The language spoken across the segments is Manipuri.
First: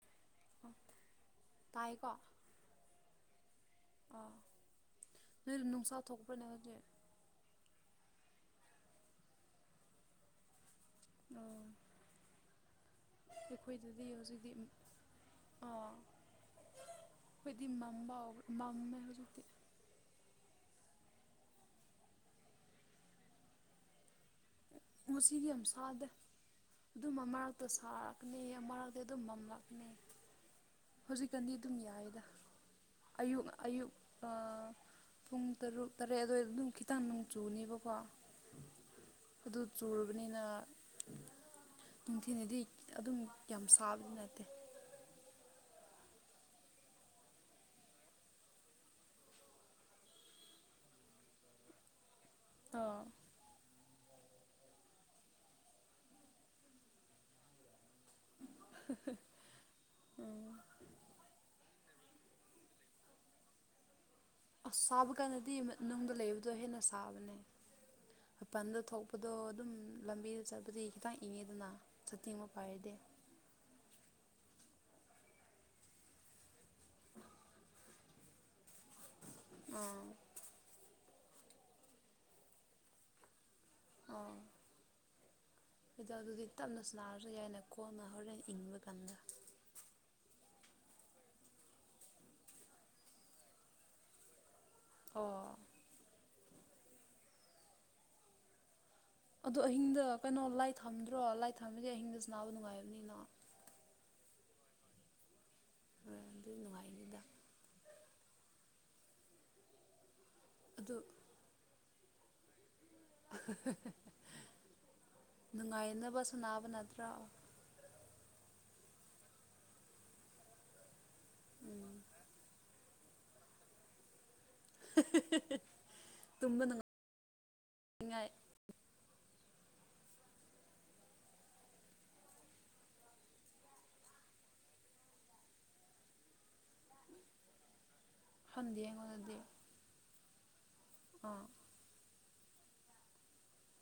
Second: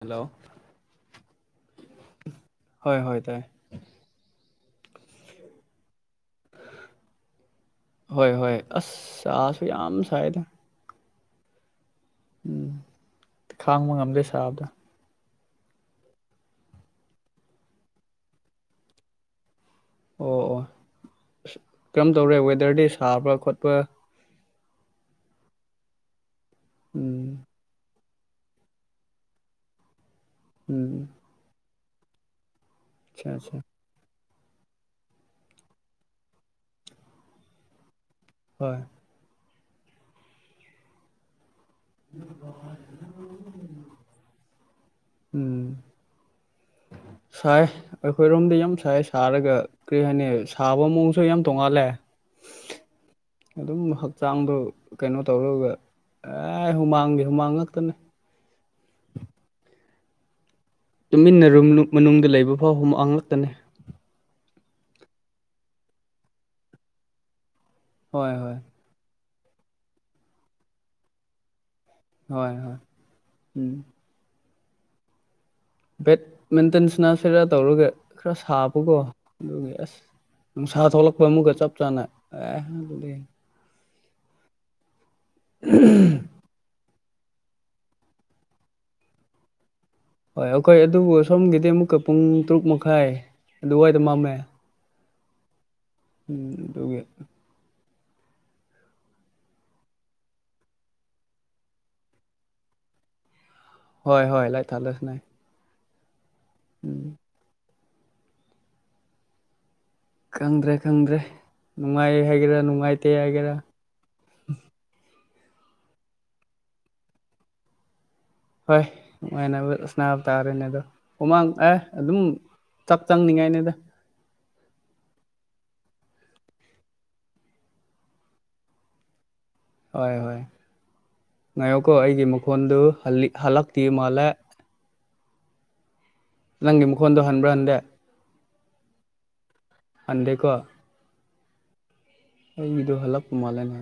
ꯍꯂꯣ ꯇꯥꯏꯀꯣ ꯍꯣꯏ ꯍꯣꯏ ꯇꯥꯏ ꯑꯥ ꯅꯣꯏ ꯅꯨꯡꯁꯥ ꯊꯣꯛꯄ꯭ꯔꯅꯦ ꯍꯧꯖꯤꯛ ꯍꯣꯏ ꯍꯣꯏ ꯑꯁꯁꯨ ꯌꯥꯝ ꯁꯥꯏꯗ ꯑꯣ ꯎꯝ ꯈꯥꯡꯕ ꯑꯩꯈꯣꯏꯗꯗꯤ ꯉꯝꯗꯦ ꯍꯧꯖꯤꯛꯇꯤ ꯁꯥꯕꯗ ꯑꯥ ꯑꯩꯣꯏꯗꯤ ꯃꯝꯕ ꯑꯣꯏꯕ ꯃꯝꯃꯦ ꯍꯧꯖꯤꯛꯇꯤ ꯑꯣ ꯑꯣ ꯑ ꯀꯔꯝ ꯇꯧꯔꯦ ꯋꯦꯗꯔꯗꯤ ꯁꯥꯕ ꯈꯣꯠꯄ ꯉꯁꯤꯗꯤ ꯌꯥꯝ ꯁꯥꯗꯦ ꯑꯗꯨ ꯃ ꯎꯝ ꯃꯔꯛꯇ ꯁꯥꯔ ꯂꯥꯛꯀꯅꯤ ꯃꯔꯥꯗ ꯑꯗꯨꯝ ꯃꯝꯂꯥꯛꯀꯅꯤ ꯎꯝ ꯑꯗꯨꯝ ꯌꯥꯏꯗ ꯑꯆꯥ ꯑꯌꯨ ꯑꯆꯥ ꯑꯌꯨꯛ ꯄꯨꯡ ꯇꯔꯨꯛ ꯇꯔꯦꯠ ꯑꯗꯨꯋꯥꯏ ꯑꯗꯨꯝ ꯈꯤꯇꯪ ꯅꯣꯡ ꯆꯨꯅꯦꯕꯀꯣ ꯍꯣꯏ ꯑꯗꯨ ꯆꯨꯔꯕꯅꯤꯅ ꯅꯨꯡꯊꯤꯅꯗꯤ ꯑꯗꯨꯝ ꯌꯥꯝ ꯁꯥꯕꯗꯤ ꯅꯠꯇꯦ ꯎꯝ ꯁꯥꯏ ꯑꯩꯈꯣꯏꯔꯣꯝꯗꯤ ꯌꯥꯝ ꯁꯥꯏ ꯁꯥꯔꯒ ꯀꯔꯤ ꯍꯥꯏꯅꯤ ꯁꯥꯕ ꯃꯑꯣꯡꯁꯨ ꯌꯥꯝ ꯇꯣꯡꯉꯥꯜꯂꯦ ꯑꯥ ꯑꯗꯨꯝ ꯍ ꯍꯛꯆꯥꯡꯗꯣ ꯀꯩꯅꯣ ꯇꯧꯔꯒ ꯑꯦ ꯍꯨꯃꯥꯡꯗꯤ ꯍꯨꯃꯥꯡ ꯉꯥꯛꯛꯇꯅꯦ ꯎꯝ ꯇꯨꯃꯤꯟꯅꯔꯨꯝ ꯃꯅꯨꯡꯗ ꯂꯩꯕ ꯐꯥꯎꯛ ꯉ ꯉꯛꯇꯅꯦ ꯑꯁ ꯁꯥꯕ ꯀꯥꯟꯗꯗꯤ ꯅꯨꯡ ꯂꯩꯕꯗꯣ ꯍꯦꯟꯅ ꯁꯥꯕꯅꯦ ꯍꯣꯏ ꯍꯣꯏ ꯃꯄꯟꯗ ꯊꯣꯛ ꯑꯗꯣ ꯑꯗꯨꯝ ꯂꯝꯕꯤꯗ ꯆꯠꯄꯗꯤ ꯈꯤꯇꯪ ꯏꯪꯉꯦꯗꯅ ꯍꯣꯏ ꯍꯣꯏ ꯎꯝ ꯕꯦꯠꯃꯤꯟꯇꯟꯁꯤꯅ ꯁꯤꯔ ꯇꯧꯔꯒ ꯈꯔ ꯁꯥꯕꯀꯣ ꯑꯗꯨꯒꯤ ꯑꯁ ꯑꯥ ꯅꯨꯡꯁꯥ ꯊꯣꯛꯂꯛꯄ ꯑꯃꯨꯛꯀ ꯆꯞ ꯆꯥꯅ ꯑꯦ ꯑꯗꯨꯗꯤ ꯎꯝ ꯑꯗꯗꯨꯗꯤ ꯇꯞꯅ ꯁꯅꯥꯔꯁꯨ ꯌꯥꯏꯅꯦ ꯀꯣꯟꯅ ꯍꯧꯔꯦꯟ ꯏꯪꯕ ꯀꯥꯟꯗ ꯍꯣꯏ ꯑꯩꯈꯣꯏ ꯑꯗꯨꯕꯨ ꯁꯣꯝꯒꯤꯗꯤ ꯑꯃꯨꯛꯀ ꯄꯨꯡ ꯇꯔꯨꯛ ꯃꯈꯥꯏ ꯑꯗꯨꯋꯥꯏꯗ ꯃꯝꯃꯦ ꯑꯣ ꯎꯝ ꯑꯗꯨꯒꯤ ꯑꯗꯣ ꯑꯍꯤꯡꯗ ꯀꯩꯅꯣ ꯂꯥꯏꯠ ꯊꯝꯗ꯭ꯔꯣ ꯂꯥꯏ ꯊꯝꯃꯗꯤ ꯑꯍꯤꯡꯗ ꯁꯅꯕ ꯅꯨꯡꯉꯥꯏꯕꯅꯤꯅ ꯍꯣꯏ ꯍꯣꯏ ꯂꯥꯏꯠ ꯊꯜꯂꯦ ꯂꯥꯏꯠ [inaudible] [unintelligible] ꯎꯝ ꯈꯪꯗ꯭ꯔꯦ ꯑꯗꯨ ꯈꯪꯗ꯭ꯔꯦ ꯅꯨꯡꯉꯥꯏ ꯍꯥꯏꯒꯦꯔꯥ ꯅꯨꯡꯉꯥꯏ ꯇꯦ ꯍꯥꯏꯒꯦꯔ ꯅꯨꯡꯉꯥꯏꯅꯕ ꯁꯅꯕ ꯅꯠꯇ꯭ꯔꯣ ꯍꯣꯏ ꯅꯨꯡꯉꯥꯏꯅꯕ ꯁꯅꯕ ꯇꯥꯔꯦꯅꯦ ꯑꯗꯣ ꯍꯨꯃꯥꯡ ꯑꯦ ꯎꯝ ꯑꯗꯨꯝ ꯆꯛ ꯆꯪꯅꯤꯡꯉꯥꯏꯅꯦꯗ ꯇꯨꯝꯕ ꯅꯨꯡꯉꯥꯏ ꯅꯤꯡꯉꯥꯏ ꯍꯣꯏ ꯍꯣꯏ ꯉꯥꯏꯌꯣꯀꯣ ꯑꯩꯒꯤ ꯃꯈꯣꯟꯗꯨ ꯍꯜꯂꯤꯛ ꯍꯜꯂꯛꯇꯤ ꯃꯥꯜꯂꯦ ꯅꯪꯒꯤ ꯃꯈꯣꯟꯗꯣ ꯍꯟꯕ꯭ꯔꯥ ꯍꯟꯗꯦ ꯍꯟꯗꯤꯌꯦ ꯑꯩꯉꯣꯟꯗꯗꯤ ꯍꯟꯗꯦꯀꯣ ꯑꯥ ꯑꯩꯒꯤꯗꯣ ꯍꯜꯂꯛꯄ ꯃꯥꯜꯅꯦ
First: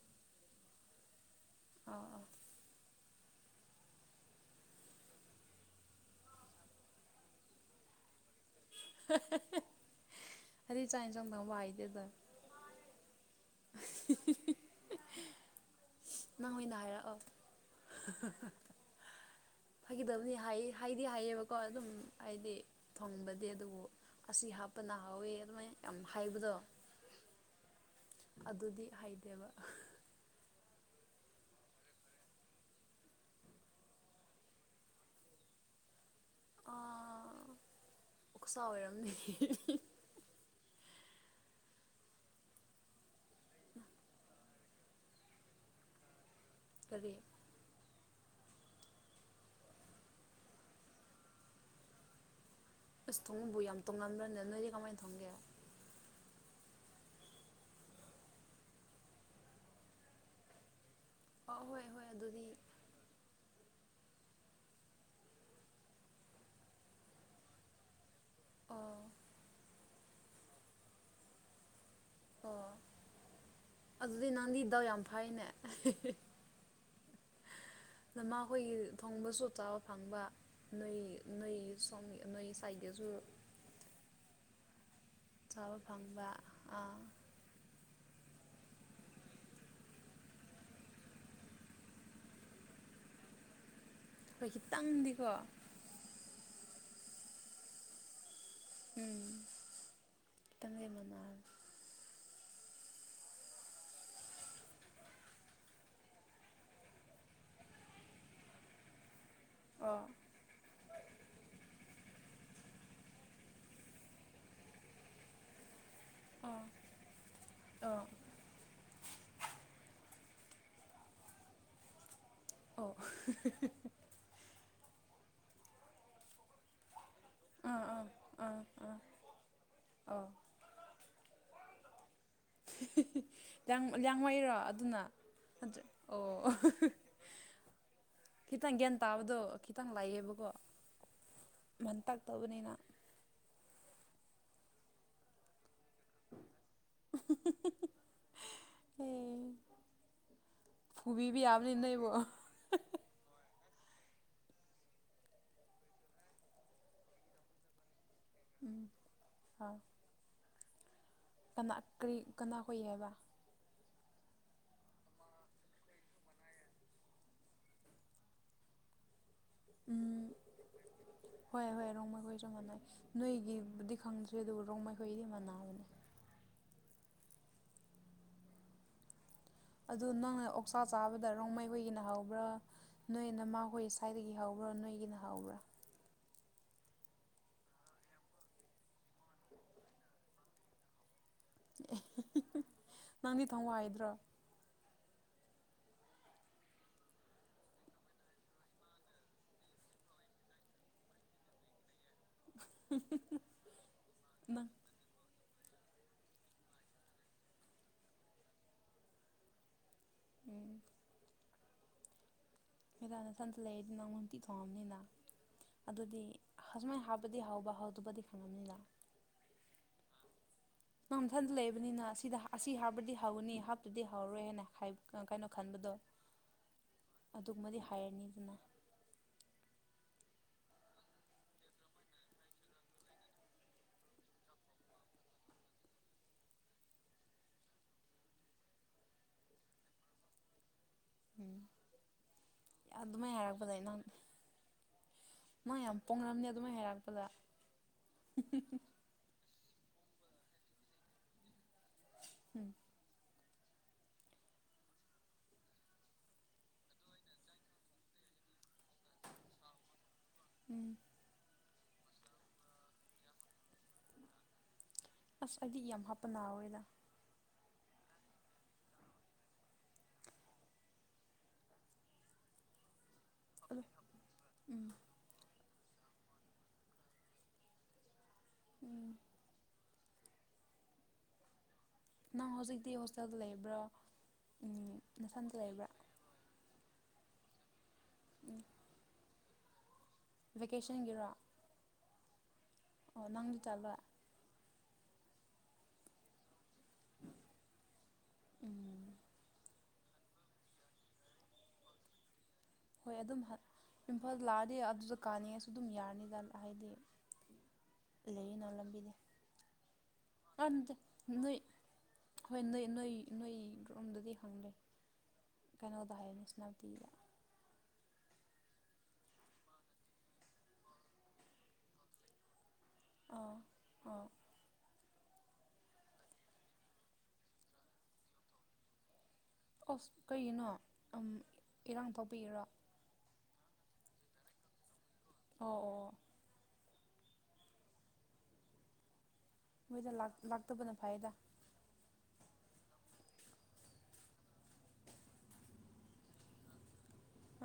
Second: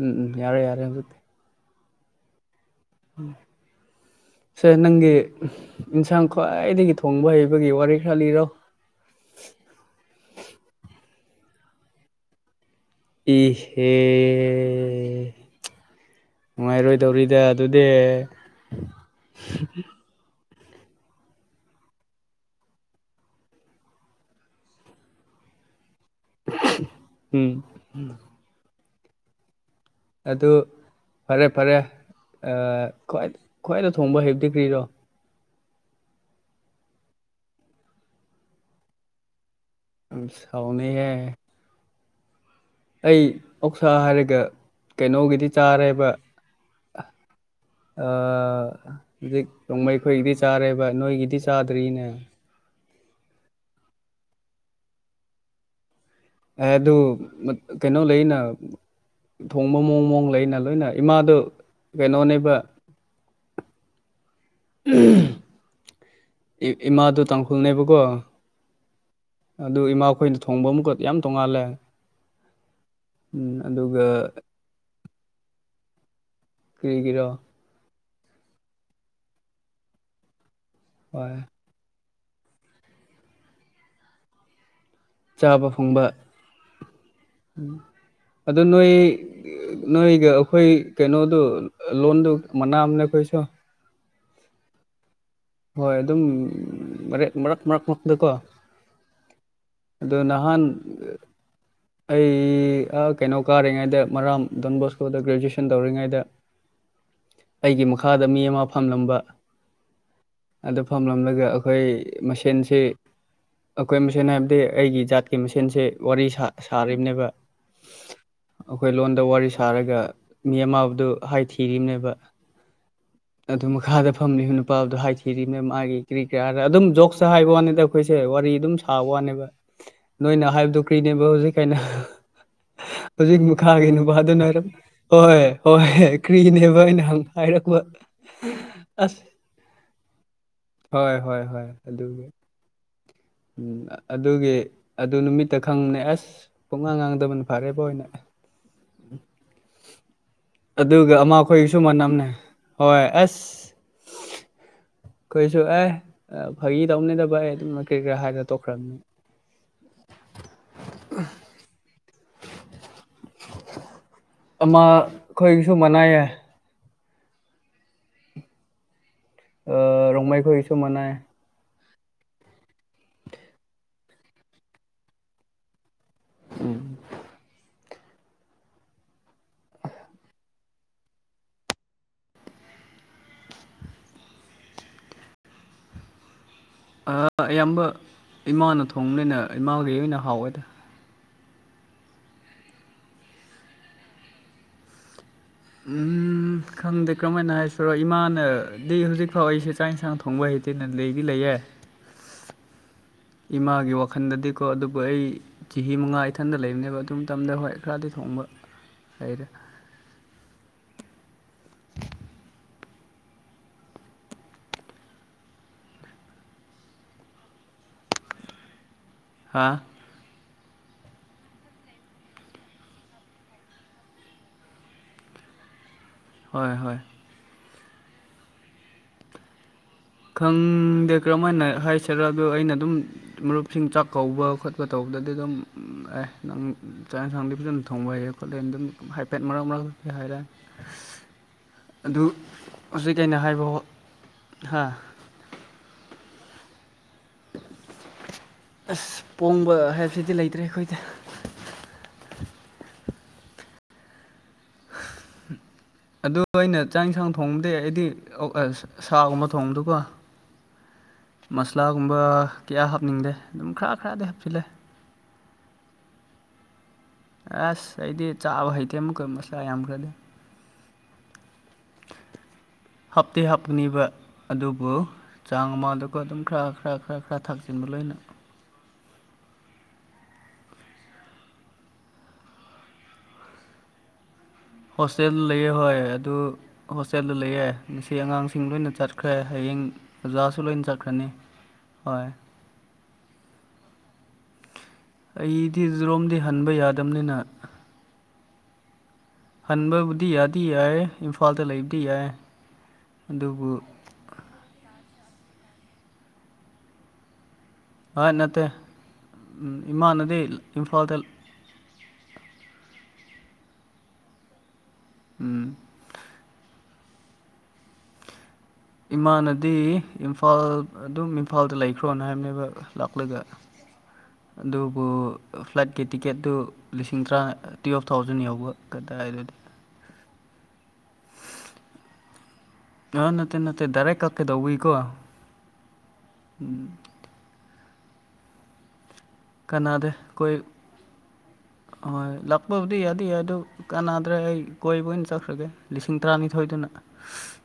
ꯎꯝ ꯎꯝ ꯌꯥꯔꯦ ꯌꯥꯔꯦ ꯍꯧꯖꯤꯛꯇꯤ ꯑꯥ ꯑꯥ ꯎꯝ ꯁꯦ ꯅꯪꯒꯤ ꯏꯟꯁꯥꯡ ꯈ꯭ꯋꯥꯏꯗꯒꯤ ꯊꯣꯡꯕ ꯍꯩ ꯑꯗꯨꯏ ꯆꯥꯛ ꯏꯟꯁꯥꯡ ꯗꯣ ꯃꯥꯏꯗꯦꯗ [unintelligible] [inaudible] ꯏꯍꯦ ꯅꯪ ꯑꯣꯏꯅ ꯍꯥꯏꯔꯛꯑꯣ ꯅꯨꯡꯉꯥꯏꯔꯣꯏꯗꯧꯔꯤꯗ ꯑꯗꯨꯗꯤ ꯐꯒꯤꯗꯕꯅꯤ ꯍꯥꯏꯌꯦ ꯍꯩꯗꯤ ꯍꯩꯌꯦꯕꯀꯣ ꯑꯗꯨꯝ ꯍꯥꯏꯗꯤ ꯊꯣꯡꯕꯗꯤ ꯑꯗꯨꯕꯨ ꯌꯥꯝ ꯍꯪꯕꯗꯣ ꯎꯝ ꯑꯗꯨꯗꯤ ꯍꯩꯇꯦꯕ ꯑꯗꯨ ꯐꯔꯦ ꯐꯔꯦ ꯑꯥ ꯈ꯭ꯋꯥꯏ ꯈ꯭ꯋꯥꯏꯗ ꯊꯣꯡꯕ ꯍꯩꯕꯗꯤ ꯀ꯭ꯔꯤꯔꯣ ꯑꯥ ꯑꯣꯛꯁꯥ ꯑꯣꯏꯔꯝꯅꯤ ꯎꯝ ꯑꯁ ꯍꯥꯎꯅꯤ ꯍꯦ ꯑꯩ ꯑꯣꯛꯁꯥ ꯍꯥꯏꯔꯒ ꯀꯩꯅꯣꯒꯤꯗꯤ ꯆꯥꯔꯦꯕ ꯀꯔꯤ ꯑꯥ ꯍꯧꯖꯤꯛ ꯔꯣꯡꯃꯩꯈꯣꯏꯒꯤꯗꯤ ꯆꯥꯔꯦꯕ ꯅꯣꯏꯒꯤꯗꯤ ꯆꯥꯗ꯭ꯔꯤꯅꯦ ꯑꯁ ꯊꯣꯡꯕꯕꯨ ꯌꯥꯝ ꯇꯣꯡꯉꯥꯟꯗꯕ꯭ꯔꯅꯦ ꯅꯣꯏꯗꯤ ꯀꯃꯥꯏꯅ ꯊꯣꯡꯒꯦ ꯑꯦ ꯑꯗꯨ ꯃꯠ ꯀꯩꯅꯣ ꯂꯩꯌꯦꯅ ꯏꯃꯥꯗꯣ ꯑꯥ ꯍꯣꯏ ꯍꯣꯏ ꯑꯗꯨꯗꯤ ꯀꯩꯅꯣꯅꯦꯕ ꯏꯃꯥꯗꯨ ꯇꯥꯡꯈꯨꯜꯅꯦꯕꯀꯣ ꯑꯣ ꯗꯨ ꯏꯃꯥꯈꯣꯏꯅ ꯊꯣꯡꯕ ꯑꯃꯨꯛꯀ ꯌꯥꯝ ꯇꯣꯡꯉꯥꯜꯂꯦ ꯑꯣ ꯎꯝ ꯑꯗꯨꯗꯤ ꯑꯗꯨꯒ ꯅꯪꯗꯤ ꯗꯥꯎ ꯌꯥꯝ ꯐꯩꯅꯦ ꯀꯔꯤꯒꯤꯔꯣ ꯅꯃꯥ ꯍꯣꯏꯒꯤ ꯈꯣꯡꯕꯁꯨ ꯆꯕ ꯐꯪꯕ ꯍꯣꯏ ꯊꯣꯡꯉꯤ ꯅꯣꯏꯒꯤ ꯁꯥꯏꯒꯁꯨ ꯆꯥꯕ ꯐꯪꯕ ꯑꯥ ꯑꯗꯨ ꯅꯣꯏ ꯅꯣꯏꯒ ꯑꯩꯈꯣꯏ ꯀꯩꯅꯣꯗꯨ ꯂꯣꯟꯗꯨ ꯃꯅꯥꯝꯅꯦ ꯑꯩꯈꯣꯏꯁꯨ ꯑꯩꯈꯣꯏ ꯈꯤꯇꯪꯗꯤꯀꯣ ꯍꯣꯏ ꯑꯗꯨꯝ ꯃꯔꯦꯛ ꯃꯔꯛ ꯃꯔꯛ ꯃꯔꯛꯇꯀꯣ ꯎꯝ ꯑꯗ ꯅꯍꯥꯟ ꯈꯤꯇꯪꯗꯤ ꯃꯥꯟꯅꯕꯅꯦ ꯑꯩ ꯀꯩꯅꯣ ꯀꯥꯔꯤꯉꯩꯗ ꯃꯔꯥꯝ ꯗꯣꯟ ꯕꯣꯁꯀꯣꯗ ꯒ꯭ꯔꯦꯖꯨꯑꯦꯁꯟ ꯇꯧꯔꯤꯉꯩꯗ ꯑꯩꯒꯤ ꯃꯈꯥꯗ ꯃꯤ ꯑꯃ ꯐꯝꯂꯝꯕ ꯑꯣ ꯑꯗꯨ ꯐꯝꯂꯝꯂꯒ ꯑꯩꯈꯣꯏ ꯃꯁꯦꯟꯁꯤ ꯑꯩꯈꯣꯏ ꯃꯁꯦꯟ ꯍꯥꯏꯕꯗꯤ ꯑꯩꯒꯤ ꯖꯥꯠꯀꯤ ꯃꯁꯦꯟꯁꯦ ꯋꯥꯔꯤ ꯑꯣ ꯁꯥꯔꯤꯕꯅꯦꯕ ꯑꯣ ꯑꯩꯈꯣꯏ ꯂꯣꯟꯗ ꯋꯥꯔꯤ ꯁꯥꯔꯒ ꯃꯤ ꯑꯃꯕꯗꯨ ꯍꯥꯏ ꯊꯤꯔꯤꯕꯝꯅꯦꯕ ꯑꯣ ꯑꯗꯨ ꯃꯈꯥꯗ ꯐꯝꯂꯤ ꯅꯨꯄꯥꯗꯣ ꯍꯥꯏꯈꯤꯔꯤ ꯃꯦꯝ ꯃꯥꯒꯤ ꯀ꯭ꯔꯤ ꯀꯥꯔ ꯑꯗꯨꯝ ꯖꯣꯛ ꯑ ꯍꯥꯏꯕ ꯑꯥ ꯋꯥꯅꯤꯗ ꯑꯥ ꯑꯩꯈꯣꯏꯁꯦ ꯋꯥꯔꯤ ꯑꯥ ꯑꯗꯨꯝ ꯑꯥ ꯁꯥꯕ ꯋꯥꯅꯦꯕ ꯑꯣ ꯅꯣꯏꯅ ꯍꯥꯏꯕꯗꯨꯣ ꯀ꯭ꯔꯤꯅꯦꯕ ꯍꯧꯖꯤꯛ ꯀꯅ [unintelligible] ꯍꯧꯖꯤꯛ ꯂꯤꯌꯥꯡ ꯃꯈꯥꯒꯤ ꯅꯨꯄꯥꯗꯨꯅ ꯂꯤꯌꯥꯡꯃꯩꯔꯣ ꯍꯥꯏꯝ ꯑꯗꯨꯅ ꯍꯣꯏ ꯅꯠꯇ꯭ꯔ ꯍꯣꯏ ꯑꯣ ꯀ꯭ꯔꯤꯅꯦꯕ ꯑꯩꯅꯪ ꯍꯥꯏꯔꯛꯄ ꯈꯤꯇꯪ ꯒ꯭ꯌꯥꯟ ꯑꯁ ꯇꯥꯕꯗꯣ ꯈꯤꯇꯪ ꯂꯥꯏꯛ ꯍꯣꯏ ꯍꯣꯏ ꯍ ꯑꯗꯨꯒꯤ ꯇꯧꯕꯅꯤꯅ ꯎꯝ ꯑꯗꯨꯒꯤ ꯑꯗꯨ ꯅꯨꯃꯤꯠꯇ ꯈꯪꯅ ꯑꯁ ꯄꯨꯡꯉꯥꯡ ꯉꯥꯡꯗꯕꯅ ꯐꯔꯦꯕ ꯑꯣꯏꯅ ꯎ ꯑꯦ ꯑꯗꯨꯒ ꯑꯃ ꯐꯨꯕꯤꯕ ꯌꯥꯕꯅꯤ ꯑꯩꯈꯣꯏꯁꯨ ꯅꯣꯏꯕꯨ ꯃꯅꯝꯅꯦ ꯍꯣꯏ ꯑꯁ ꯀꯩꯁꯨ ꯑꯦ ꯐꯥꯒꯤ ꯇꯧꯅꯤꯗꯕ ꯑꯩ ꯑꯗꯨ ꯀꯔꯤ ꯀꯔꯥ ꯍꯥꯏꯔ ꯎꯝ ꯇꯣꯛꯈ꯭ꯔꯕꯅꯤ ꯑꯥ ꯀꯅꯥ ꯀ ꯀꯅꯥ ꯍꯏ ꯍꯥꯏꯕ ꯑꯃ ꯑꯩꯈꯣꯏꯁꯨ ꯃꯅꯥꯏꯌꯦ ꯑ ꯔꯃꯥꯏꯈꯁꯨ ꯃꯅ ꯔꯣꯡ ꯃꯈꯩꯈꯣꯏꯁꯨ ꯃꯥꯟꯅꯩ ꯅꯣꯏꯒꯤꯕꯨꯗꯤ ꯈꯪꯗ꯭ꯦ ꯑꯗꯨꯕꯨ ꯔꯣꯡ ꯃꯈꯈꯣꯏꯗꯤ ꯃꯥꯟꯕꯅꯦ ꯎꯝ ꯑꯗꯨꯗ ꯅꯪꯅ ꯑꯣꯛꯆꯥ ꯆꯥꯕꯗ ꯔꯣꯡꯃꯩ ꯍꯣꯏꯒꯤꯅ ꯍꯧꯕ꯭ꯔꯥ ꯅꯣꯏ ꯅꯃꯥ ꯍꯣꯏ ꯁ꯭ꯋꯥꯏꯗꯒꯤ ꯍꯧꯕ꯭ꯔꯥ ꯭ꯔꯣ ꯅꯣꯏꯒꯤ ꯅ ꯍꯥꯎꯕ꯭ꯔꯥ [unintelligible] ꯑꯌꯥꯝꯕ ꯏꯃꯥꯅ ꯊꯣꯡꯕꯅꯤꯅ ꯏꯃꯥꯈ ꯑꯣꯏꯅ ꯍꯥꯎꯋꯦꯗ ꯑꯦ ꯅꯪꯗꯤ ꯊꯋꯥꯏꯗ꯭ꯔꯣ ꯎꯝ ꯈꯪꯗꯦ ꯀꯔꯝ ꯍꯥꯏꯅ ꯍꯥꯏꯁꯤꯔꯣ ꯏꯃꯥꯅꯗꯤ ꯍꯧꯖꯤꯛꯐꯥꯎ ꯑꯩꯁꯦ ꯆꯥꯛ ꯌꯦꯟꯁꯥꯡ ꯊꯣꯡꯕ ꯍꯩꯇꯦꯅ ꯂꯩꯗꯤ ꯂꯩꯌꯦꯦ [unintelligible] ꯅꯪ ꯑꯗꯨꯕꯨ ꯑꯩ ꯆꯍꯤ ꯃꯉꯥ ꯏꯊꯟꯗ ꯂꯩꯕꯅꯦꯕ ꯑꯗꯨ ꯃꯇꯝꯗ ꯍꯣꯏ ꯈꯔꯗꯤ ꯊꯣꯡꯕ ꯂꯩꯔꯦ ꯎꯝ ꯃ ꯇꯅ ꯁꯟꯁ ꯂꯩꯗꯅꯨꯇꯤ ꯊꯣꯡꯝꯅꯤꯅ ꯑꯗꯨꯗꯤ ꯑꯁꯃꯥꯏꯅ ꯍꯥꯞꯄꯗꯤ ꯍꯥꯎꯕ ꯍꯥꯎꯗꯕꯗꯤ ꯐꯪꯉꯕꯅꯤꯗ ꯍꯥ ꯅꯪ ꯃꯊꯟꯇ ꯂꯩꯕꯅꯤꯅ ꯑꯁꯤꯗ ꯑꯁꯤ ꯍꯥꯞꯄꯗꯤ ꯍꯧꯒꯅꯤ ꯍꯥꯞꯇꯗꯤ ꯍꯧꯔꯣꯏ ꯍꯥꯏꯅ ꯀꯩꯅꯣ ꯈꯟꯕꯗꯣ ꯍꯣꯏ ꯍꯣꯏ ꯑꯗꯨꯒꯨꯝꯕꯗꯤ ꯍꯥꯏꯔꯅꯤꯗꯅ ꯈꯪꯗꯦ ꯀꯔꯝꯍ ꯍꯥꯏꯅ ꯍꯥꯏꯁꯤꯔ ꯑꯗꯣ ꯑꯩꯅ ꯑꯗꯨꯝ ꯃꯔꯨꯞꯁꯤꯡ ꯆꯥꯛ ꯀꯧꯕ ꯈꯣꯠꯄ ꯇꯧꯕ ꯑꯗꯨꯗꯗꯤ ꯑꯗꯨꯝ ꯑꯦ ꯅꯪ ꯆꯥꯛ ꯌꯦꯟꯁꯥꯡꯗꯤ ꯐꯖꯅ ꯊꯣꯡꯕ ꯍꯩꯔꯦ ꯈꯣꯠꯂꯦ ꯑꯗꯨꯝ ꯍꯥꯏꯐꯦꯠ ꯃꯔꯛ ꯃꯔꯛꯇ ꯍꯥꯏꯔꯦ ꯎꯝ ꯑꯗꯨ ꯍꯧꯖꯤꯛ ꯀꯩꯅꯣ ꯍꯥꯏꯕ ꯍꯥ ꯃꯥ ꯌꯥꯝ ꯄꯣꯡꯅꯝꯅꯦ ꯑꯗꯨꯃꯥꯏꯅ ꯍꯥꯏꯔꯛꯄꯗ ꯑꯁ ꯄꯣꯡꯕ ꯍꯥꯏꯕꯁꯤꯗꯤ ꯂꯩꯇ꯭ꯔꯦ ꯑꯩꯈꯣꯏꯗ ꯎꯝ ꯑꯗꯨ ꯑꯩꯅ ꯆꯥꯛ ꯌꯦꯟꯁꯥꯡ ꯊꯣꯡꯕꯗꯤ ꯑꯩꯗꯤ ꯁꯥꯒꯨꯝꯕ ꯊꯣꯡꯕꯗꯨꯀꯣ ꯎꯝ ꯃꯁꯂꯥꯒꯨꯝꯕ ꯀꯌꯥ ꯍꯥꯞꯅꯤꯡꯗꯦ ꯑꯗꯨꯝ ꯈꯔ ꯈꯔꯗꯤ ꯍꯥꯞꯆꯤꯜꯂꯦ ꯑꯁ ꯍꯥꯏꯗꯤ ꯌꯥꯝ ꯍꯥꯞꯄ ꯅꯥꯎꯋꯦꯗ ꯒꯌꯥꯁ ꯑꯩꯗꯤ ꯆꯥꯕ ꯍꯩꯇꯦ ꯑꯃꯨꯛ ꯀꯣꯏ ꯃꯁꯂꯥ ꯌꯥꯝꯈ꯭ꯔꯗꯤ ꯍꯥꯞꯇꯦ ꯑꯗꯣ ꯍꯥꯞꯅꯤꯕ ꯎꯝ ꯑꯗꯨꯕꯨ ꯆꯥꯡ ꯑꯃꯗꯨ ꯑꯗꯨꯝ ꯈꯔ ꯈꯔ ꯈꯔ ꯈꯔ ꯊꯥꯛꯆꯤꯟꯕ ꯂꯣꯏꯅ ꯎꯝ ꯅꯪ ꯍꯧꯖꯤꯛꯇꯤ ꯍꯣꯁꯇꯦꯜꯗ ꯂꯩꯕ꯭ꯔꯣ ꯎꯝ ꯍꯣꯁꯇꯦꯜꯗ ꯅꯊꯟꯇ ꯂꯩꯑꯦ ꯂꯩꯕ꯭ꯔꯥ ꯍꯣꯏ ꯑꯗꯨ ꯍꯣꯁꯇꯦꯜꯗ ꯂꯩꯑꯦ ꯉꯁꯤ ꯑꯉꯥꯡꯁꯤꯡ ꯂꯣꯏꯅ ꯆꯠꯈ꯭ꯔꯦ ꯍꯌꯦꯡ ꯑꯣꯖꯥꯁꯨ ꯂꯣꯏ ꯆꯠꯈ꯭ꯔꯅꯤ ꯚꯦꯀꯦꯁꯟꯒꯤꯔꯣ ꯍꯣꯏ ꯑꯣ ꯅꯪꯗꯤ ꯆꯠꯂ ꯑꯩꯗꯤ ꯖꯔꯣꯝꯗꯤ ꯍꯟꯕ ꯌꯥꯗꯕꯅꯤꯅ ꯎꯝ ꯍꯟꯕꯕꯨꯗꯤ ꯌꯥꯗꯤ ꯌꯥꯏ ꯏꯝꯐꯥꯜꯗ ꯂꯩꯕꯗꯤ ꯌꯥꯏ ꯍꯣꯏ ꯑꯗꯨꯝ ꯑꯗꯨꯕꯨ ꯏꯝꯐꯥꯜꯗ ꯂꯥꯛꯑꯗꯤ ꯑꯗꯨꯗ ꯀꯥꯅꯤꯡꯉꯁꯨ ꯑꯗꯨꯝ ꯌꯥꯔꯅꯤꯗ ꯍꯥꯏꯗꯤ ꯍ ꯅꯠꯇꯦ ꯂꯩꯌꯦꯅ ꯂꯝꯕꯤꯗꯤ ꯏꯃꯥꯟꯅꯗꯤ ꯑꯥ ꯅꯠꯇꯦ ꯏꯝꯐꯥꯜꯗ ꯅꯣꯏ ꯍꯣꯏ ꯅꯣꯏ ꯅꯣꯏ ꯅꯣꯏ ꯒ꯭ꯔꯨꯞꯨꯝꯗꯨꯗꯤ ꯍꯪꯗꯦ ꯎꯝ ꯀꯩꯅꯣꯗ ꯍꯥꯏꯦ ꯅꯦꯁꯅꯥꯎꯇꯤꯕꯤꯗ ꯏꯃꯥꯅꯗꯤ ꯏꯝꯐꯥꯜ ꯑꯗꯨꯝ ꯏꯝꯐꯥꯜꯗ ꯂꯩꯈ꯭ꯔꯣꯅ ꯍꯥꯏꯕꯅꯦꯕ ꯂꯥꯛꯂꯒ ꯑꯥ ꯑꯥ ꯑꯗꯨꯕꯨ ꯐ꯭ꯂꯥꯏꯠꯀꯤ ꯇꯤꯛꯀꯦꯠꯇꯨ ꯂꯤꯁꯤꯡ ꯇꯔꯥ ꯇꯨꯌꯦꯜꯞ ꯊꯥꯎꯖꯟ ꯌꯥꯎꯕ ꯀꯗꯥꯏ ꯑꯗꯨꯗꯤ ꯑꯁ ꯀꯩꯒꯤꯅꯣ ꯏꯔꯥꯡ ꯊꯣꯛꯥꯎꯕꯤꯔꯣ ꯑ ꯅꯠꯇꯦ ꯅꯠꯇꯦ ꯗꯔꯦ ꯀꯛꯀꯗꯧꯋꯤ ꯀꯣ ꯑꯣ ꯑꯣ ꯎꯝ ꯀꯅꯥꯗ ꯃꯣꯏꯗ ꯀ ꯂꯥꯛꯇꯕꯅ ꯐꯩꯗ ꯆꯄꯕꯨꯗꯤ ꯌꯥꯗ ꯌꯥ ꯑꯗꯨ ꯀꯅꯥꯗ꯭ꯔꯦ ꯑꯩ ꯀꯣꯏꯕ ꯑꯣꯏꯅ ꯆꯠꯈ꯭ꯔꯒꯦ ꯂꯤꯁꯤꯡ ꯇꯔꯥꯅꯤꯊꯣꯏꯗꯨꯅ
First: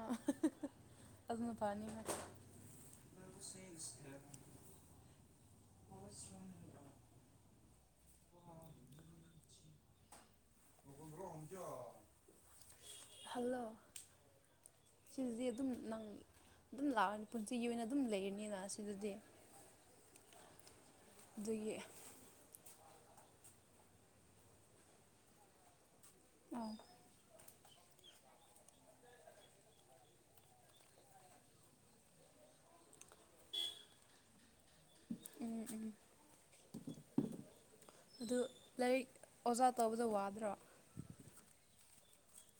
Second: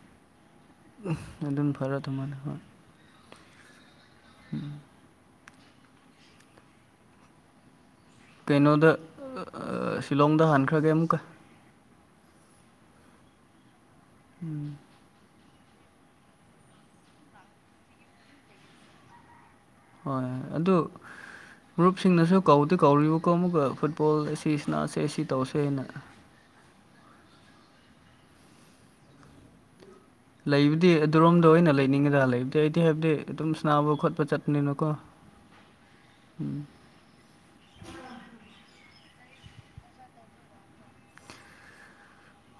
ꯑꯥ ꯑꯗꯨꯅ ꯅꯠꯇꯅ ꯐꯅꯤ ꯐꯔꯗ ꯑꯃꯅꯍ ꯎꯝ ꯀꯩꯅꯣꯗ ꯁꯤꯂꯣꯡꯗ ꯍꯥꯟꯈ꯭ꯔꯒꯦ ꯑꯃꯨꯛꯀ ꯍꯜꯂꯣ ꯎꯝ ꯑꯗꯨꯗꯤ ꯑꯗꯨꯝ ꯅꯪ ꯑꯗꯨꯝ ꯂꯥꯛꯑꯅꯤ ꯄꯨꯟꯁꯤꯒꯤ ꯑꯣꯏꯅ ꯑꯗꯨꯝ ꯂꯩꯔꯅꯤꯅ ꯑꯁꯤꯗꯗꯤ ꯍꯣꯏꯣꯏ ꯑꯗꯨ ꯑꯗꯨꯒꯤ ꯃꯔꯨꯞꯁꯤꯡꯅꯁꯨ ꯀꯧ ꯑ ꯀꯧꯔꯤꯕꯀꯣ ꯑꯃꯨꯛꯀ ꯐꯨꯠꯕꯣꯜ ꯑꯁꯤ ꯁꯤꯅꯥꯁꯦ ꯑꯁꯤ ꯇꯧꯁꯦꯅ ꯑꯣ ꯂꯩꯕꯨꯗꯤ ꯑꯗꯨꯔꯣꯝꯗ ꯑꯣꯏꯅ ꯂꯩꯅꯤꯡꯒꯗ꯭ꯔ ꯂꯩꯕꯗꯤ ꯑꯩꯗꯤ ꯍꯥꯏꯕꯗꯤ ꯑꯗꯨꯝ ꯁꯅꯥꯕ ꯈꯣꯠꯄ ꯆꯠꯄ ꯅꯅꯀꯣ ꯎꯝ ꯎꯝ ꯎ ꯑꯗꯨ ꯂꯥꯏꯔꯤꯛ ꯑꯣꯖꯥ ꯇꯧꯕꯗ ꯋꯥꯗ꯭ꯔꯥ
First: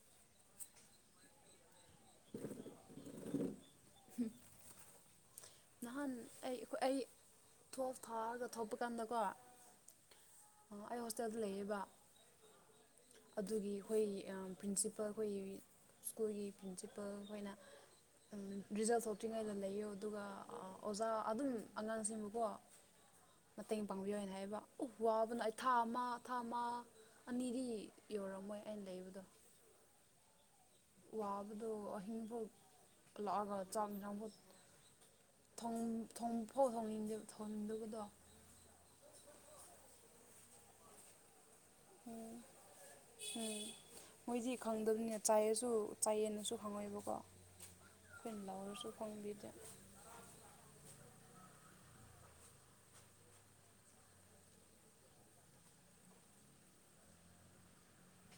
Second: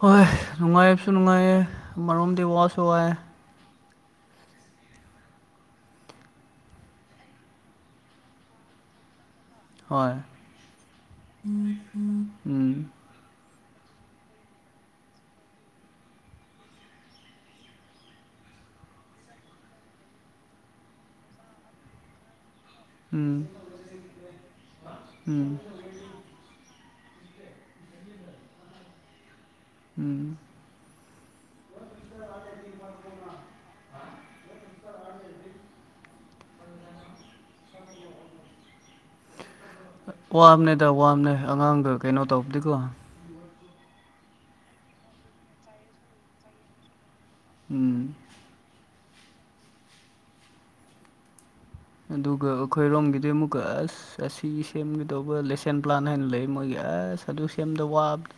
ꯍꯣꯏ ꯅꯨꯡꯉꯥꯏꯕꯁꯨ ꯅꯨꯡꯉꯥꯏꯌꯦ ꯑꯃꯣꯝꯗꯤ ꯋꯥꯁꯨ ꯋꯥ ꯎꯝ ꯅꯍꯥꯟ ꯑꯩꯣꯏ ꯑꯩ ꯊ ꯊꯥꯔꯒ ꯊꯣꯛꯄ ꯀꯥꯟꯗꯀꯣ ꯍꯣꯏ ꯑꯩ ꯍꯣꯁꯇꯦꯜꯗ ꯂꯩꯌꯦꯕ ꯎꯝ ꯑꯗꯨꯒꯤ ꯑꯩꯈꯣꯏ ꯄ꯭ꯔꯤꯟꯁꯤꯄꯜ ꯑꯩꯈꯣꯏꯒꯤ ꯁ꯭ꯀꯨꯜꯒꯤ ꯄ꯭ꯔꯤꯟꯁꯤꯄꯜ ꯑꯩꯈꯣꯏꯅ ꯎꯝ ꯔꯤꯖꯜ ꯊꯣꯛꯇ꯭ꯔꯤꯉꯩꯗ ꯂꯩꯌꯣ ꯑꯗꯨꯒ ꯑꯣꯖꯥ ꯑꯗꯨꯝ ꯑꯉꯥꯡꯁꯤꯡꯕꯨꯀꯣ ꯎꯝ ꯃꯇꯦꯡ ꯄꯥꯡꯕꯤꯌꯣꯅ ꯍꯥꯏꯕ ꯎ ꯋꯥꯕꯅ ꯎꯝ ꯑꯩ ꯊꯥ ꯑꯃ ꯊꯥ ꯑꯃ ꯑꯅꯤꯗꯤ ꯌꯧꯔꯝꯃꯣꯏ ꯑꯩꯅ ꯂꯩꯕꯗꯣ ꯎꯝ ꯋꯥꯕꯗꯣ ꯑꯍꯤꯡꯐꯥꯎ ꯂꯥꯛꯑꯒ ꯆꯥꯛꯃꯤꯅꯥꯥꯡꯐꯥꯎ ꯐꯥꯎ ꯊꯣꯡꯅꯤꯡꯗꯦꯕ ꯊꯣꯡꯗꯕꯗꯣ ꯋꯥꯝꯅꯦꯗ ꯋꯥꯝꯅꯦ ꯑꯉꯥꯡꯗ ꯀꯩꯅꯣ ꯇꯧꯕꯗꯤꯀꯣ ꯎꯝ ꯃꯣꯏꯗꯤ ꯈꯪꯗꯕꯅꯤꯅ ꯆꯥꯏꯑꯁꯨ ꯆꯥꯏꯌꯦꯅꯁꯨ ꯈꯪꯉꯣꯏꯕꯀꯣ ꯎꯝ ꯁꯣꯡꯕꯤꯤꯗ ꯑꯗꯨꯒ ꯑꯩꯈꯣꯏꯔꯣꯝꯒꯤꯗꯨ ꯑꯃꯨꯛꯀ ꯑꯁ ꯑꯁꯤ ꯁꯦꯝꯒꯗꯧꯕ ꯂꯦꯁꯦꯟ ꯄ꯭ꯂꯥꯟ ꯍꯥꯏꯅ ꯂꯩ ꯃꯣꯏꯒꯤ ꯑꯁ ꯑꯗꯨ ꯁꯦꯝꯗ ꯋꯥꯕꯗ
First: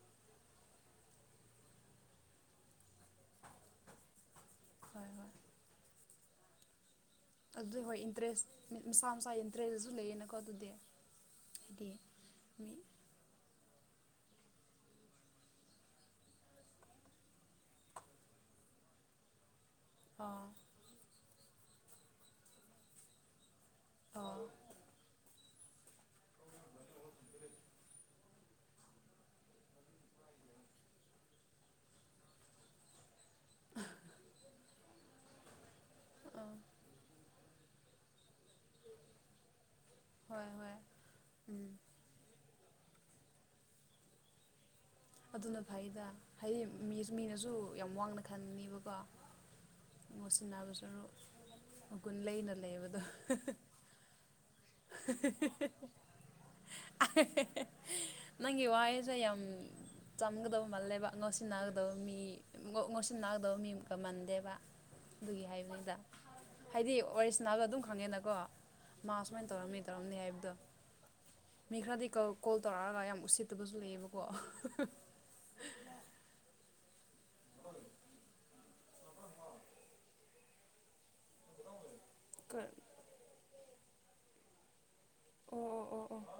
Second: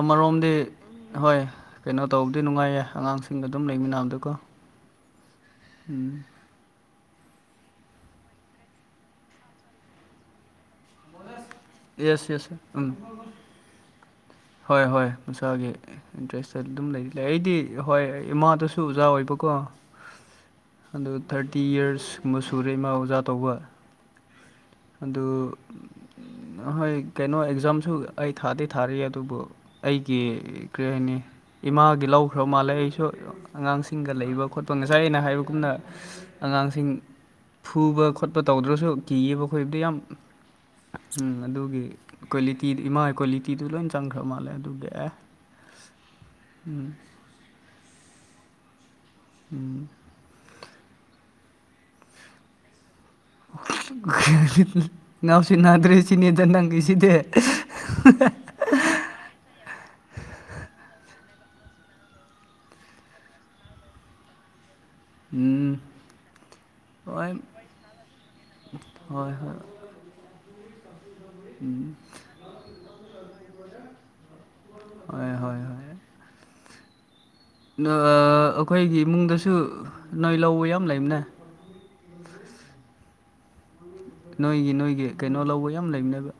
ꯑꯃꯔꯣꯝꯗꯤ ꯍꯣꯏ ꯀꯩꯅꯣ ꯇꯧꯕꯗꯤ ꯅꯨꯡꯉꯥꯏꯌꯦ ꯑꯉꯥꯡꯁꯤꯡ ꯑꯗꯨꯝ ꯂꯩꯃꯤꯟꯅꯕꯗꯨꯀꯣ ꯍꯣꯏ ꯍꯣꯏ ꯎꯝ ꯑꯗꯨꯏ ꯍꯣꯏ ꯏꯟꯇꯔꯦꯁ ꯃꯁꯥ ꯃꯁꯥ ꯏꯟꯇꯔꯦꯁꯇꯁꯨ ꯂꯩꯌꯦꯅꯀꯣ ꯑꯗꯨꯗꯤ ꯍꯥꯏꯗꯤ ꯌꯦꯁ ꯌꯦꯁ ꯃꯤ ꯎꯝ ꯍꯣꯏ ꯍꯣꯏ ꯃꯁꯥꯒꯤ ꯏꯟꯇ꯭ꯔꯦꯁꯇ ꯑꯗꯨꯝ ꯂꯩꯔꯤ ꯂꯩ ꯑꯩꯗꯤ ꯍꯣꯏ ꯏꯃꯥꯗꯁꯨ ꯑꯣꯖꯥ ꯑꯣꯏꯕꯀꯣ ꯑꯥ ꯑꯗꯨ ꯊꯥꯔꯇꯤ ꯌꯔꯁꯀꯨꯝꯕ ꯁꯨꯔꯦ ꯏꯃꯥ ꯑꯣꯖꯥ ꯇꯧꯕ ꯑꯥ ꯑꯗꯨꯗꯣ ꯍꯣꯏ ꯀꯩꯅꯣ ꯑꯦꯛꯖꯥꯝꯁꯨ ꯑꯩ ꯊꯥꯗꯤ ꯊꯥꯔꯤ ꯑꯗꯨꯕꯨ ꯑꯩꯒꯤ ꯀꯔꯤ ꯍꯥꯏꯅꯤ ꯏꯃꯥꯒꯤ ꯂꯧꯈ꯭ꯔ ꯃꯥꯜꯂꯦ ꯑꯩꯁꯨ ꯑꯉꯥꯡꯁꯤꯡꯒ ꯂꯩꯕ ꯈꯣꯠꯄ ꯉꯁꯥꯏ ꯑꯩꯅ ꯍꯥꯏꯕꯒꯨꯝꯅ ꯑꯉꯥꯡꯁꯤꯡ ꯐꯨꯕ ꯈꯣꯠꯄ ꯇꯧꯗ꯭ꯔꯁꯨ ꯀꯤꯌꯦꯕ ꯈꯣꯕꯗ ꯌꯥꯝ ꯍꯣꯏ ꯍꯣꯏ ꯎꯝ ꯑꯗꯨꯒꯤ ꯀ꯭ꯋꯥꯂꯤꯇꯤꯗꯨ ꯏꯃꯥꯒꯤ ꯀ꯭ꯋꯥꯂꯤꯇꯤꯗꯨ ꯂꯣꯏ ꯆꯪꯈ꯭ꯔ ꯃꯥꯜꯂꯦ ꯑꯗꯨ ꯕꯦꯛ ꯑꯗꯨꯅ ꯐꯩꯗ ꯍꯥꯏꯗꯤ ꯃꯤꯅꯁꯨ ꯌꯥꯝ ꯋꯥꯡꯅ ꯈꯟꯅꯤꯕꯀꯣ ꯎꯝ ꯃꯉꯣꯠꯁꯤꯕꯁꯨ ꯃꯒꯨꯟ ꯂꯩꯅ ꯂꯩꯕꯗꯣ [inaudible] ꯏꯅꯥꯎꯁꯤ ꯅꯥꯗ꯭ꯔꯦ ꯁꯤꯅꯦꯗ ꯅꯪꯉꯁꯤꯗꯤ [inaudible] ꯅꯪꯒꯤ ꯋꯥꯍꯩꯁꯦ ꯌꯥꯝ ꯆꯝꯒꯗꯕ ꯃꯥꯜꯂꯦꯕ ꯉꯧꯁꯤꯟꯅꯒꯗꯕ ꯃꯤ ꯉꯧꯁꯤꯟꯅꯒꯗꯕ ꯃꯤ ꯑꯃꯛ ꯀꯃꯟꯗꯦꯕ ꯑꯗꯨꯒꯤ ꯎꯝ ꯍꯥꯏꯕꯗꯨꯗ ꯍꯥꯏꯗꯤ ꯍꯣꯏ ꯑꯣꯔꯤꯖꯤꯅꯦꯜꯒ ꯑꯗꯨꯝ ꯈꯪꯉꯦꯅꯀꯣ ꯃꯥꯁ ꯍꯣꯏ ꯍꯣꯏ ꯇꯝ ꯍꯥꯏꯕꯗ ꯃꯤ ꯈꯔꯗꯤ ꯀꯣ ꯇꯧꯔꯛꯑꯒ ꯌꯥꯝ ꯎꯁꯤ ꯐꯠꯇꯕꯁꯨ ꯂꯩꯌꯦꯕꯀꯣ ꯍꯣꯏ ꯍꯣꯏ ꯍꯣꯏ ꯑꯩꯈꯣꯏꯒꯤ ꯏꯃꯨꯡꯗꯁꯨ ꯅꯣꯏ ꯂꯧꯕ ꯌꯥꯝ ꯂꯩꯕꯅꯦ ꯀ ꯅꯣꯏꯒꯤ ꯅꯣꯏꯒꯤ ꯀꯩꯅꯣ ꯑꯣ ꯂꯧꯕ ꯌꯥꯝ ꯑꯣ ꯑꯣ ꯑꯣ ꯂꯩꯕꯅꯦꯕ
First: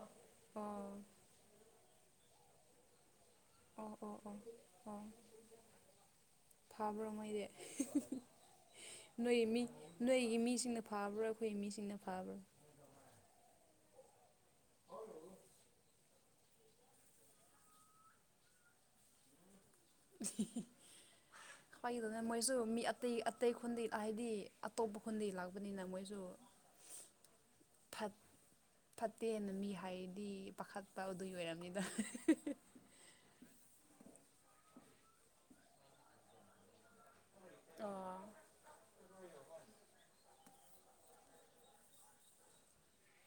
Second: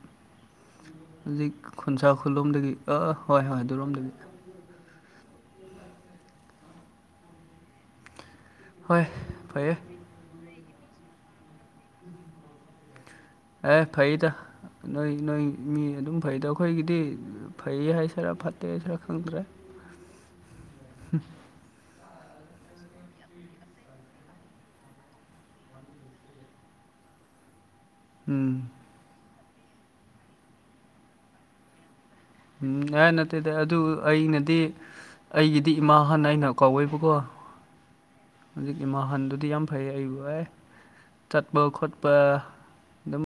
ꯍꯧꯖꯤꯛ ꯈꯨꯟꯁꯥ ꯈꯨꯈꯜꯂꯣꯝꯗꯒꯤ ꯑꯥ ꯍꯣꯏ ꯍꯣꯏ ꯑꯣ ꯑꯗꯨꯔꯣꯝꯗꯒꯤ ꯑꯣ ꯑꯣ ꯑꯣ ꯐꯥꯕ꯭ꯔꯣꯉꯩꯗꯤ ꯍꯣꯏ ꯅꯣꯏ ꯃꯤ ꯐꯩꯌꯦ ꯅꯣꯏꯒꯤ ꯃꯤꯁꯤꯡꯅ ꯐꯥꯕ꯭ꯔꯥ ꯑꯩꯈꯣꯏꯒꯤ ꯃꯤꯁꯤꯡꯅ ꯐꯥꯕ꯭ꯔꯥ ꯑꯦ ꯐꯩꯗ ꯅꯣꯏ ꯅꯣꯏ ꯃꯤ ꯑꯗꯨꯝ ꯐꯩꯗꯣ ꯑꯩꯈꯣꯏꯒꯤꯗꯤ ꯐꯩ ꯍꯥꯏꯁꯤꯔꯥ ꯐꯠꯇꯦ ꯍꯥꯏꯁꯔꯥ ꯈꯪꯗ꯭ꯔꯦ ꯎ ꯎ ꯄꯥꯏꯒꯤꯗꯅ ꯃꯣꯏꯁꯨ ꯃꯤ ꯑꯇꯩ ꯑꯇꯩ ꯈꯨꯣꯟꯗ ꯍꯥꯏꯗꯤ ꯑꯇꯣꯞꯄ ꯈꯨꯟꯗ ꯂꯥꯛꯄꯅꯤꯅ ꯃꯣꯏꯁꯨ [unintelligible] ꯎꯝ ꯐꯠꯇꯦꯅ ꯃꯤ ꯍꯥꯏꯗꯤ ꯄꯥꯈꯠꯄ ꯑꯗꯨꯏ ꯑꯣꯏꯔꯝꯅꯤꯗꯅ ꯎꯝ ꯑꯦ ꯅꯠꯇꯦꯗ ꯑꯗꯨ ꯑꯩꯅꯗꯤ ꯑꯩꯒꯤꯗꯤ ꯏꯃꯥ ꯍꯥꯟꯅ ꯑꯩꯅ ꯀꯥꯎꯋꯦꯕꯀꯣ ꯑꯣ ꯍꯧꯖꯤꯛꯀꯤ ꯃꯍꯜꯗꯨꯗꯤ ꯌꯥꯝ ꯐꯩ ꯑꯩꯕꯨꯣꯦ ꯆꯠꯕꯧꯈꯠꯄ